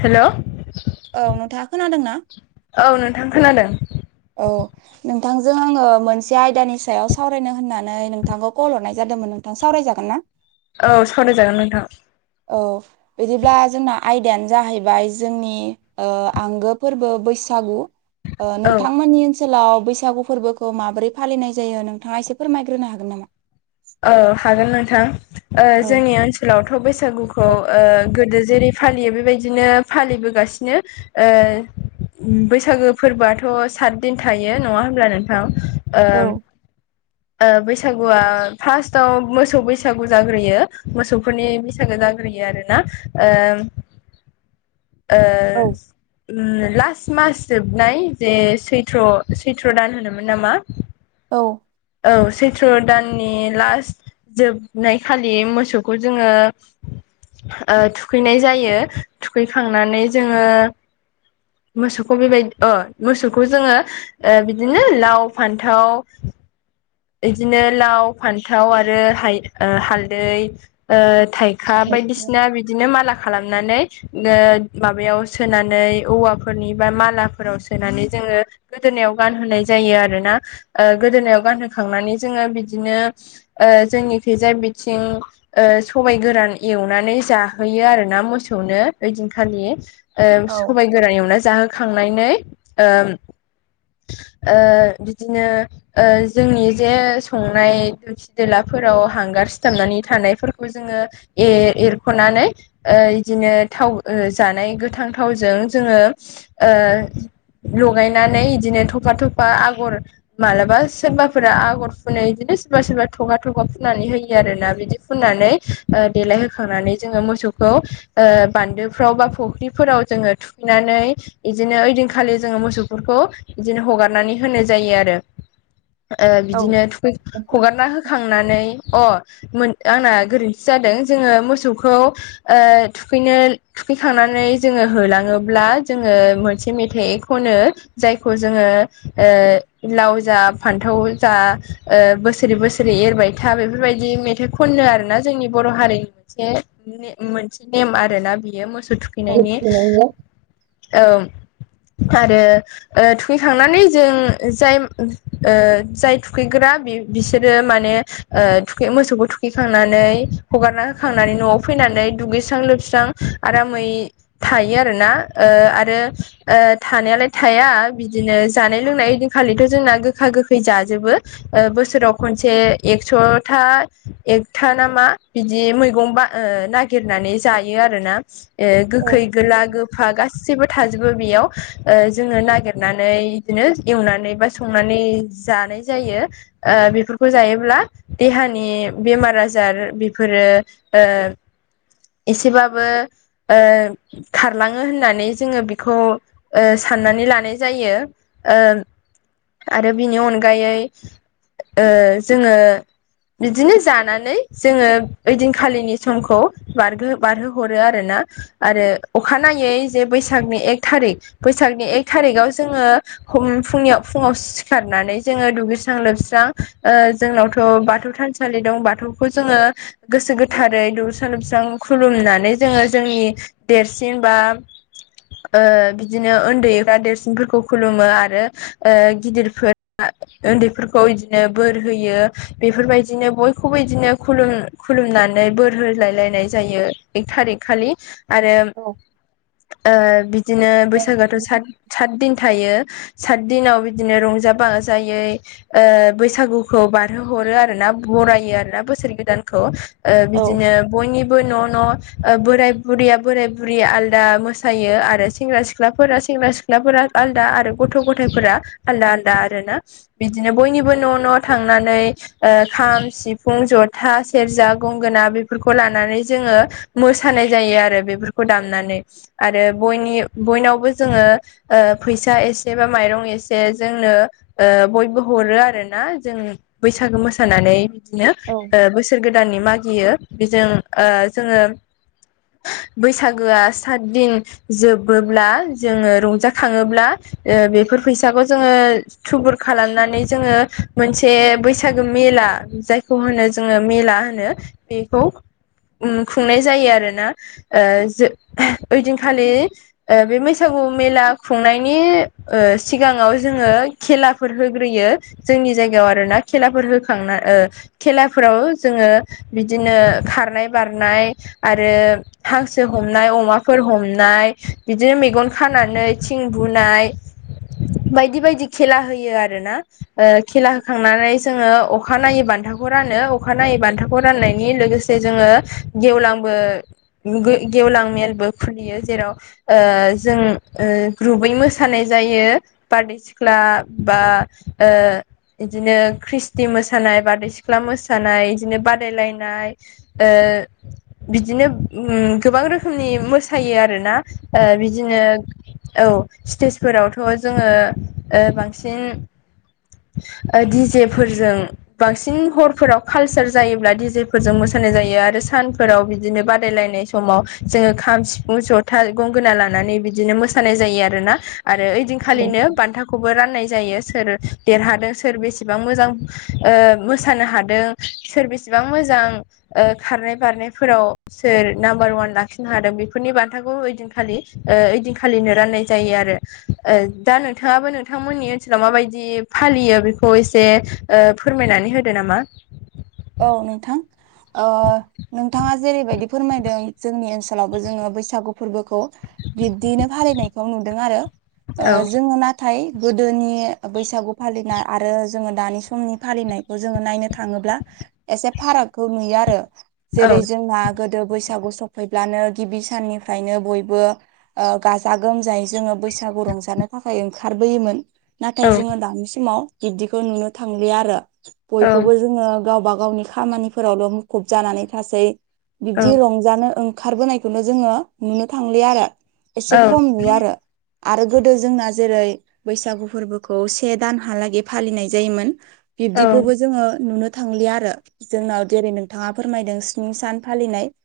हेल' औ नोंथाङा खोनादोंना? औ नोंथां खोनादों। औ नोंथांजों आङो मोनसे आयदानि सायाव सावरायनो होननानै नोंथांखौ कल हरनाय जादोंमोन नोंथां सावरायजागोन ना? औ सावराय जागोन नोंथां औ बिदिब्ला जोंना आयदायानो जाहैबाय जोंनि ओ आंगो फोरबो बैसागु ओ औ नोंथांमोननि ओनसोलाव बैसागु फोरबोखौ माबोरै फालिनाय जायो नोंथाङा एसे फोरमायग्रोनो हागोन नामा औ हागोन नोंथां औ जोंनि ओनसोलावथ' बैसागुखौ औ ओ गोदो जेरै फालियो बेबायदिनो फालिबोगासिनो बैसागो फोरबोआथ' सात दिन थायो नंङा होमब्ला नोंथां औ ओ-ओ बैसागुआ फार्स्टआव मोसौ बैसागु जाग्रोयो मोसौफोरनि बैसागो जाग्रोयो आरोना ओ लास्ट मास जोबनाय जे सैथ्र सैथ्र' दान होनोमोन नामा औ औ सैथ्र' दाननि लास्ट जोबनाय खालि मोसौखौ जोंङो थुखैनाय जायो थुखैखांनानै जोंङो मोसौखौ बेबायदि मोसौखौ जोंङो बिदिनो लाव फान्थाव इदिनो लाव, फान्थाव आरो हाय ओ हालदै ओ थाइ खा औ बायदिसिना बिदिनो माला खालामनानै माबायाव सोनानै औवाफोरनि बा मालाफोराव सोनानै जोङो गोदोनायाव गानहोनाय जायो आरो ना गोदोनायाव गानहोखांनानै जोंङो बिदिनो ओ जोंनि खैजा बिथिं सबायाइ गोरान एवनानै जाहोयो आरो ना मोसौनो ओइदिनखालि सबाइ गोरान एवना जाहोखांनानै ओ बिदिनो ओ जोंनि जे संनाय दोलसि दोलाफोराव हांगार सिथाबनानै थानायफोरखौ जोंङो ए एरख'नानै बिदिनो थाव जानाय गोथां थावजों जोंङो लगायनानै बिदिनो थफा थफा आगर मालाबा सोरबा फोरा आगर फुनै बिदिनो सोरबा सोरबा थगा थगा फुननानै होयो आरोना बिदि फुननानै देलायहोखांनानै जोंङो मोसौखौ बान्दोफ्राव बा फुख्रिफोराव जोंङो थु खैनानै बिदिनो ओइदिनखालि जोङो मोसौफोरखौ बिदिनो हगारनानै होनाय जायो आरो औ बिदिनो थुखै हगारना हो बोखांनानै अ मोन आंना गोरोन्थि जादों जोङो मोसौखौ ओ थुखैनो फैखांनानै जोङो होलाङोब्ला जोङो मोनसे मेथाइ खनो जायखौ जोङो ओ लाव जाब फान्थाव जा बोसोरै बोसोरै एरबाय था बेफोरबायदि मेथाइ खनो आरोना जोंनि बर' हारिनि मोनसे मोनसे नेम आरोना बियो मोसौ थुख खैनायनि औ आरो थुखैखांनानै जों जाय जाय थुखैग्रा बिसोरो माने थुखै मोसौखौ थुखैखांनानै हगारना होखांनानै न'आव फैनानै दुगैस्रां लोबस्रां आरामै थायो आरो ना आरो थानायालाय थाया बिदिनो जानाय लोंनाय ओइ खालिथ' जोंना गोखा गोखै जाजोबो बोसोराव खनसे एक्स'था एकथा ना मा बिदि मैगं ब नागिरनानै जायो आरोना ओ गोखै गोला गोफा गा सैबो थाजोबो बेयाव जोङो नागिरनानै बिदिनो एवनानै बा सं नानै जानाय जायो बेफोरखौ जायोब्ला देहानि बेमार आजार बेफोरो ओ एसेबाबो ओ खारलाङो होननानै जोङो बेखौ साननानै लानाय जायो आरो बिनि अनगायै ओ जोंङो बिदिनो जानानै जोङो ओइदिनखालिनि समखौ बारगो बारहो हरो आरोना आरो अखानायै जे बैसागनि एक थारिख बैसागनि एक थारिखाव जोङो हम फुंनियाव फुङाव सिखारनानै जोङो दुगैस्रां लोबस्रां जोंनावथ' बाथौ थानसालि दं बाथौखौ जोङो गोसो गोथारै दुगैस्रां लोबस्रां खुलुमनानै जोङो जोंनि देरसिन बा ओ बिदिनो उन्दैफ्रा देरसिनफोरखौ खुलुमो आरो ओ गिदिर फोरा उन्दैफोरखौ इदिनो बोर होयो बेफोरबायदिनो बयखौबो बिदिनो खुलुम खुलुमनानै बोर होलायलायनाय जायो एक थारिक खालि आरो ओ बिदिनो बैसागोआथ' सात सात दिन थायो सात दिनाव बिदिनो रंजा बाजायै बैसागुखौ बारहो हरो आरो ना बरायो आरो ना बोसोर गोदानखौ ओ बिदिनो बयनिबो न' न' बोराय बुरिया बोराय बुरि आलदा मोसायो आरो सेंग्रा सिख सिख्लाफोरा सेंग्रा सिख्लाफोरा आलदा आरो गथ' गथायफोरा आलदा आलादा आरोना बिदिनो बयनिबो न' न' थांनानै ओ खाम सिफुं जथा सेरजा गंगोना बेफोरखौ लानानै जोङो मोसानाय जायो आरो बेफोरखौ दामनानै आरो बनि बयनावबो जोङो फैसा एसे बा माइरं एसे जोंनो ओ बयबो हरो आरोना जों बैसागो मोसानानै बिदिनो औ बोसोर गोदाननि मागियो बेजों जोङो बैसागोआ सातदिन जोबोब्ला जोङो रंजाखाङोब्ला ओ बेफोर फैसाखौ जोङो थुबुर खालामनानै जोङो मोनसे बैसागो मेला जायखौ होनो जोङो मेला होनो बेखौ खुंनाय जायो आरोना ओ जो ओइदिनखालि ओ बे बैसागु मेला खुंनायनि ओसिगाङाव जोङो खेलाफोर होग्रोयो जोंनि जायगायाव आरोना खेलाफोर होखांना ओ खेलाफोराव जोङो बिदिनो खारनाय बारनाय आरो हांसो हमनाय अमाफोर हमनाय बिदिनो मेगन खानानै थिं बुनाय बायदि बायदि खेला होयो आरोना ओ खेला होखांनानै जोङो अखा नायै बान्थाखौ रानो अखा नायै बान्थाखौ राननायनि लोगोसे जोङो गेवलांबो गो गेवलां मेलबो खुलियो जेराव ओ जों ओ ग्रुपै मोसानाय जायो बारदै सिख्ला बा ओ बिदिनो ख्रिस्टि मोसानाय बारदै सिख्ला मोसानाय बिदिनो बादायलायनाय ओ बिदिनो गोबां रोखोमनि मोसायो आरोना बि दिनो औ स्टेजफोरावथ' जोङो ओ बांसिन ओ दिजे फोरजों बांसिन हरफोराव कालसार जायोब्ला दिजेफोरजों मोसानाय जायो आरो सानफोराव बिदिनो बादायलायनाय समाव जोङो खाम सिफुं जथा गंगोना लानानै बिदिनो मोसानाय जायो आरोना आरो औ खालिनो बान्थाखौबो राननाय जायो सोर देरहादों सोर बेसेबां मोजां ओ मोसानो हादों सोर बेसेबां मोजां ओ खारनाय बारनायफोराव सोर नाम्बार अवान लाखिनो हादों बेफोरनि बान्थाखौ ओइदिनखालि ओ ओइदिनखालिनो राननाय जायो आरो। ओ दा नोंथाङाबो नोंथांमोननि ओनसोलाव माबायदि फालियो बेखौ एसे ओ फोरमायनानै होदो नामा? औ नोंथां। ओ नोंथाङा जेरैबायदि फोरमायदों जोंनि ओनसोलावबो जोङो बैसागु फोरबोखौ बिब्दियैनो फालिनायखौ नुदों आरो ओ औ जोङो ना थाय गोदोनि बैसागु फालिनाय आरो जोङो दानि समनि फालिनाय जोङो नायनो थाङोब्ला एसे फारागखौ नुयो आरो औ जेरै जोंहा गोदो बैसागु सफैब्लानो गिबि साननिफ्रायनो बयबो ओ गाजा गोमजायै जोङो बैसागु रंजानो थाखाय ओंखारबोयोमोन। औ नाथाय जोङो दानि समाव बिब्दिखौ नुनो थांलिया आरो औ बयखौबो जोङो गावबा गावनि खामानिफोरावल' मुखुब जानानै थासै औ बिबदि रंजानो ओं खारबोनायखौनो जोङो नुनो थांलिया आरो एसे औ खम नुयो आरो। आरो गोदो जोंना जेरै बैसागु फोरबोखौ से दानहालागै फालिनाय जायोमोन। औ बिब्दिखौबो जोङो नुनो थांलिया आरो। जोंनाव जेरै नोंथाङा फोरमायदों स्नि सान फालिनाय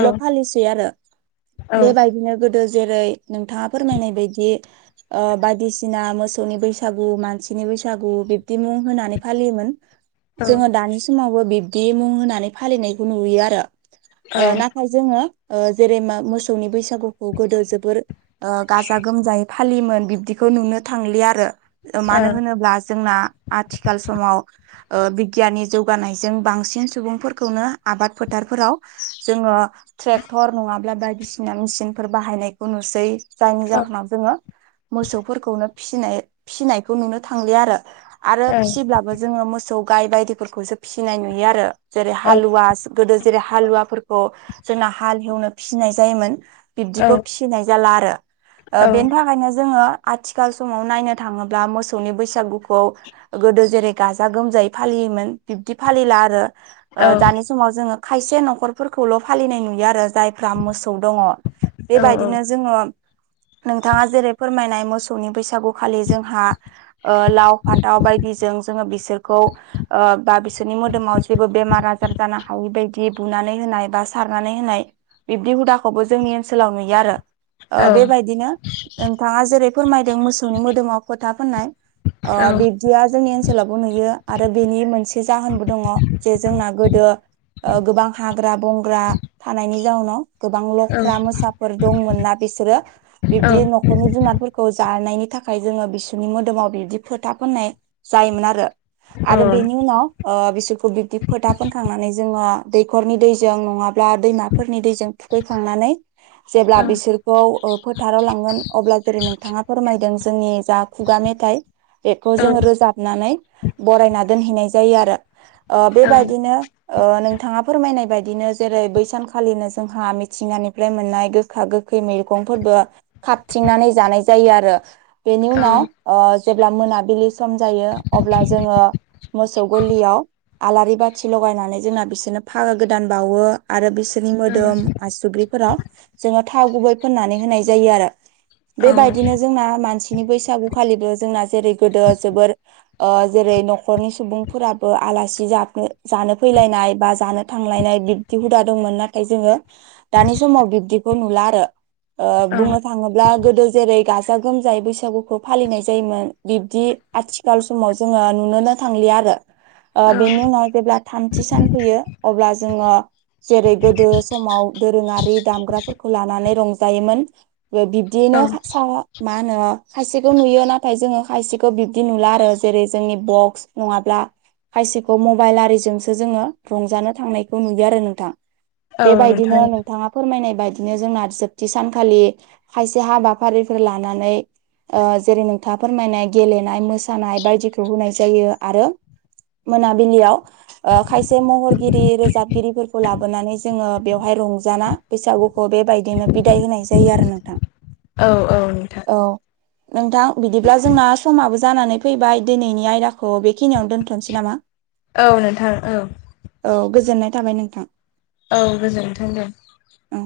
औ फालिसै आरो। औ औ बेबायदिनो गोदो जेरै नोंथाङा फोरमायनाय बायदि ओ बादिसिना मोसौनि बैसागु मानसिनि बैसागु बिब्दि मुं होनानै फालियोमोन। औ जोङो औ दानि समावबो बिब्दि मुं होनानै फालिनायखौ नुयो आरो ओ नाथाय जोङो ओ जेरै मा मोसौनि बैसागुखौ गोदो जोबोर ओ गाजा गोमजायै फालियोमोन बिब्दिखौ नुनो थांलिया आरो मानो होनोब्ला जोंना आथिखाल समाव ओ बिगियाननि जौगानायजों बांसिन सुबुंफोरखौनो आबाद फोथारफोराव जोङो ट्रेक्टर नङाब्ला बायदिसिना मेसिनफोर बाहायनायखौ नुसै। जायनि जाहोनाव जोङो मोसौफोरखौनो फिसिनाय फिसिनायखौ नुनो थांलिया आरो। आरो फिसिब्लाबो जोङो मोसौ गाय बायदिफोरखौसो फिसिनाय नुयो आरो जेरै हालुवा गोदो जेरै हालुवाफोरखौ जोंना हाल एवनो फिसिनाय जायोमोन। बिब्दिखौ फिसिनाय जाला आरो। औ बेनि थाखायनो जोङो आथिखाल समाव नायनो थाङोब्ला मोसौनि बैसागुखौ गोदो जेरै गाजा गोमजायै फालियोमोन बिब्दि फालिला आरो औ दानि समाव जोङो खायसे न'खरफोरखौल' फालिनाय नुयो आरो जाय फ्रा मोसौ दङ बेबायदिनो जोङो नोंथाङा जेरै फोरमायनाय मोसौनि बैसागुखालि जोंहा ओ लाव फान्थाव बायदिजों जोङो बिसोरखौ ओ बा बिसोरनि मोदोमाव जेबो बेमार आजार जानो हायि बायदि बुनानै होनाय बा सारनानै होनाय बिब्दि हुदाखौबो जोंनि ओनसोलाव नुयो आरो। ओ औ बेबायदिनो नोंथाङा जेरै फोरमायदों मोसौनि मोदोमाव फोथा फोननाय ओ बिब्दिया जोंनि ओनसोलावबो नुयो आरो बिनि मोनसे मोनसे जाहोनबो दङ जे जोंना गोदो ओ गोबां हाग्रा बंग्रा थानायनि जाउनाव गोबां लख्रा मोसाफोर दंमोन ना बिसोरो बिबदि न न'खरनि जुनारफोरखौ जानायनि थाखाय जोङो बिसोरनि मोदोमाव बिदि फोथा फोननाय जायोमोन आरो। आरो बेनि उनाव ओ बिसोरखौ बिब्दि फोथा फोनखांनानै जोङो दैखरनि दैजों नङाब्ला दैमाफोरनि दैजों थुखैखांनानै जेब्ला बिसोर खौ ओ फोथाराव लांगोन अब्ला जेरै नोंथाङा फोरमायदों जोंनि जा खुगा मेथाइ बेखौ जोङो रोजाबनानै बरायना दोनहैनाय जायो आरो। ओ बेबायदिनो नोंथाङा फोरमायनाय बायदिनो जेरै बै सानखालिनो जोंहा मिथिंगानिफ्राय मोननाय गो गोखा गोखै मैगंफोरबो खाबथिंनानै जानाय जायो आरो बेनि उनाव जेब्ला मोनाबिलि सम जायो अब्ला जोङो मोसौ गलियाव आलारि बाथि लगायनानै जोंना बिसोरनो फागा गोदान बावो आरो बिसोरनि मोदोम आसुग्रिफोराव जोङो थाव गुबै फोननानै होनाय जायो आरो बेबायदिनो जोंना मानसिनि बैसागुखालिबो जोंना जेरै गोदो जोबोर ओ जेरै नख न'खरनि सुबुंफोराबो आलासि जानो फैलायनाय बा जानो थांलायनाय बिदि हुदा दंमोन नाथाय जोङो दानि समाव बिब्दिखौ नुला आरो बुंनो थाङोब्ला गोदो जेरै गाजा गोमजायै बैसागुखौ फालिनाय जायोमोन बिबदि आथिखाल समाव जोङो नुनोनो थांलिया आरो बेनि उनाव जेब्ला थामथि सान फैयो अब्ला जोङो जेरै गोदो समाव दोरोङारि दामग्राफोरखौ लानानै रंजायोमोन बिब बिदिनो सा मा होनो खायसेखौ नुयो नाथाय जोङो खायसेखौ बिब्दि नुला आरो जेरै जोंनि बक्स नङाब्ला खायसेखौ मबाइल आरिजोंसो जोङो रंजानो थांनायखौ नुयो आरो नोंथां बेबायदिनो नोंथां नोंथाङा फोरमायनाय बायदिनो जोंना जोबथि सानखालि खायसे हाबाफारिफोर लानानै जेरै नोंथाङा फोरमायनाय गेलेनाय मोसानाय बायदिखौ होनाय जायो आरो मोनाबिलियाव खायसे महरगिरि रोजाबगिरिफोरखौ लाबोनानै जोङो बेवहाय रंजाना बैसागुखौ बेबायदिनो बिदाय होनाय जायो आरो नोंथां औ औ नोंथां औ नोंथां बिदिब्ला जोंना समाबो जानानै फैबाय दिनैनि आयदा खौ बेखिनियाव दोनथ'नोसै नामा औ नोंथां औ औ गोजोननाय थाबाय नोंथां औ गोजोन्थों दे औ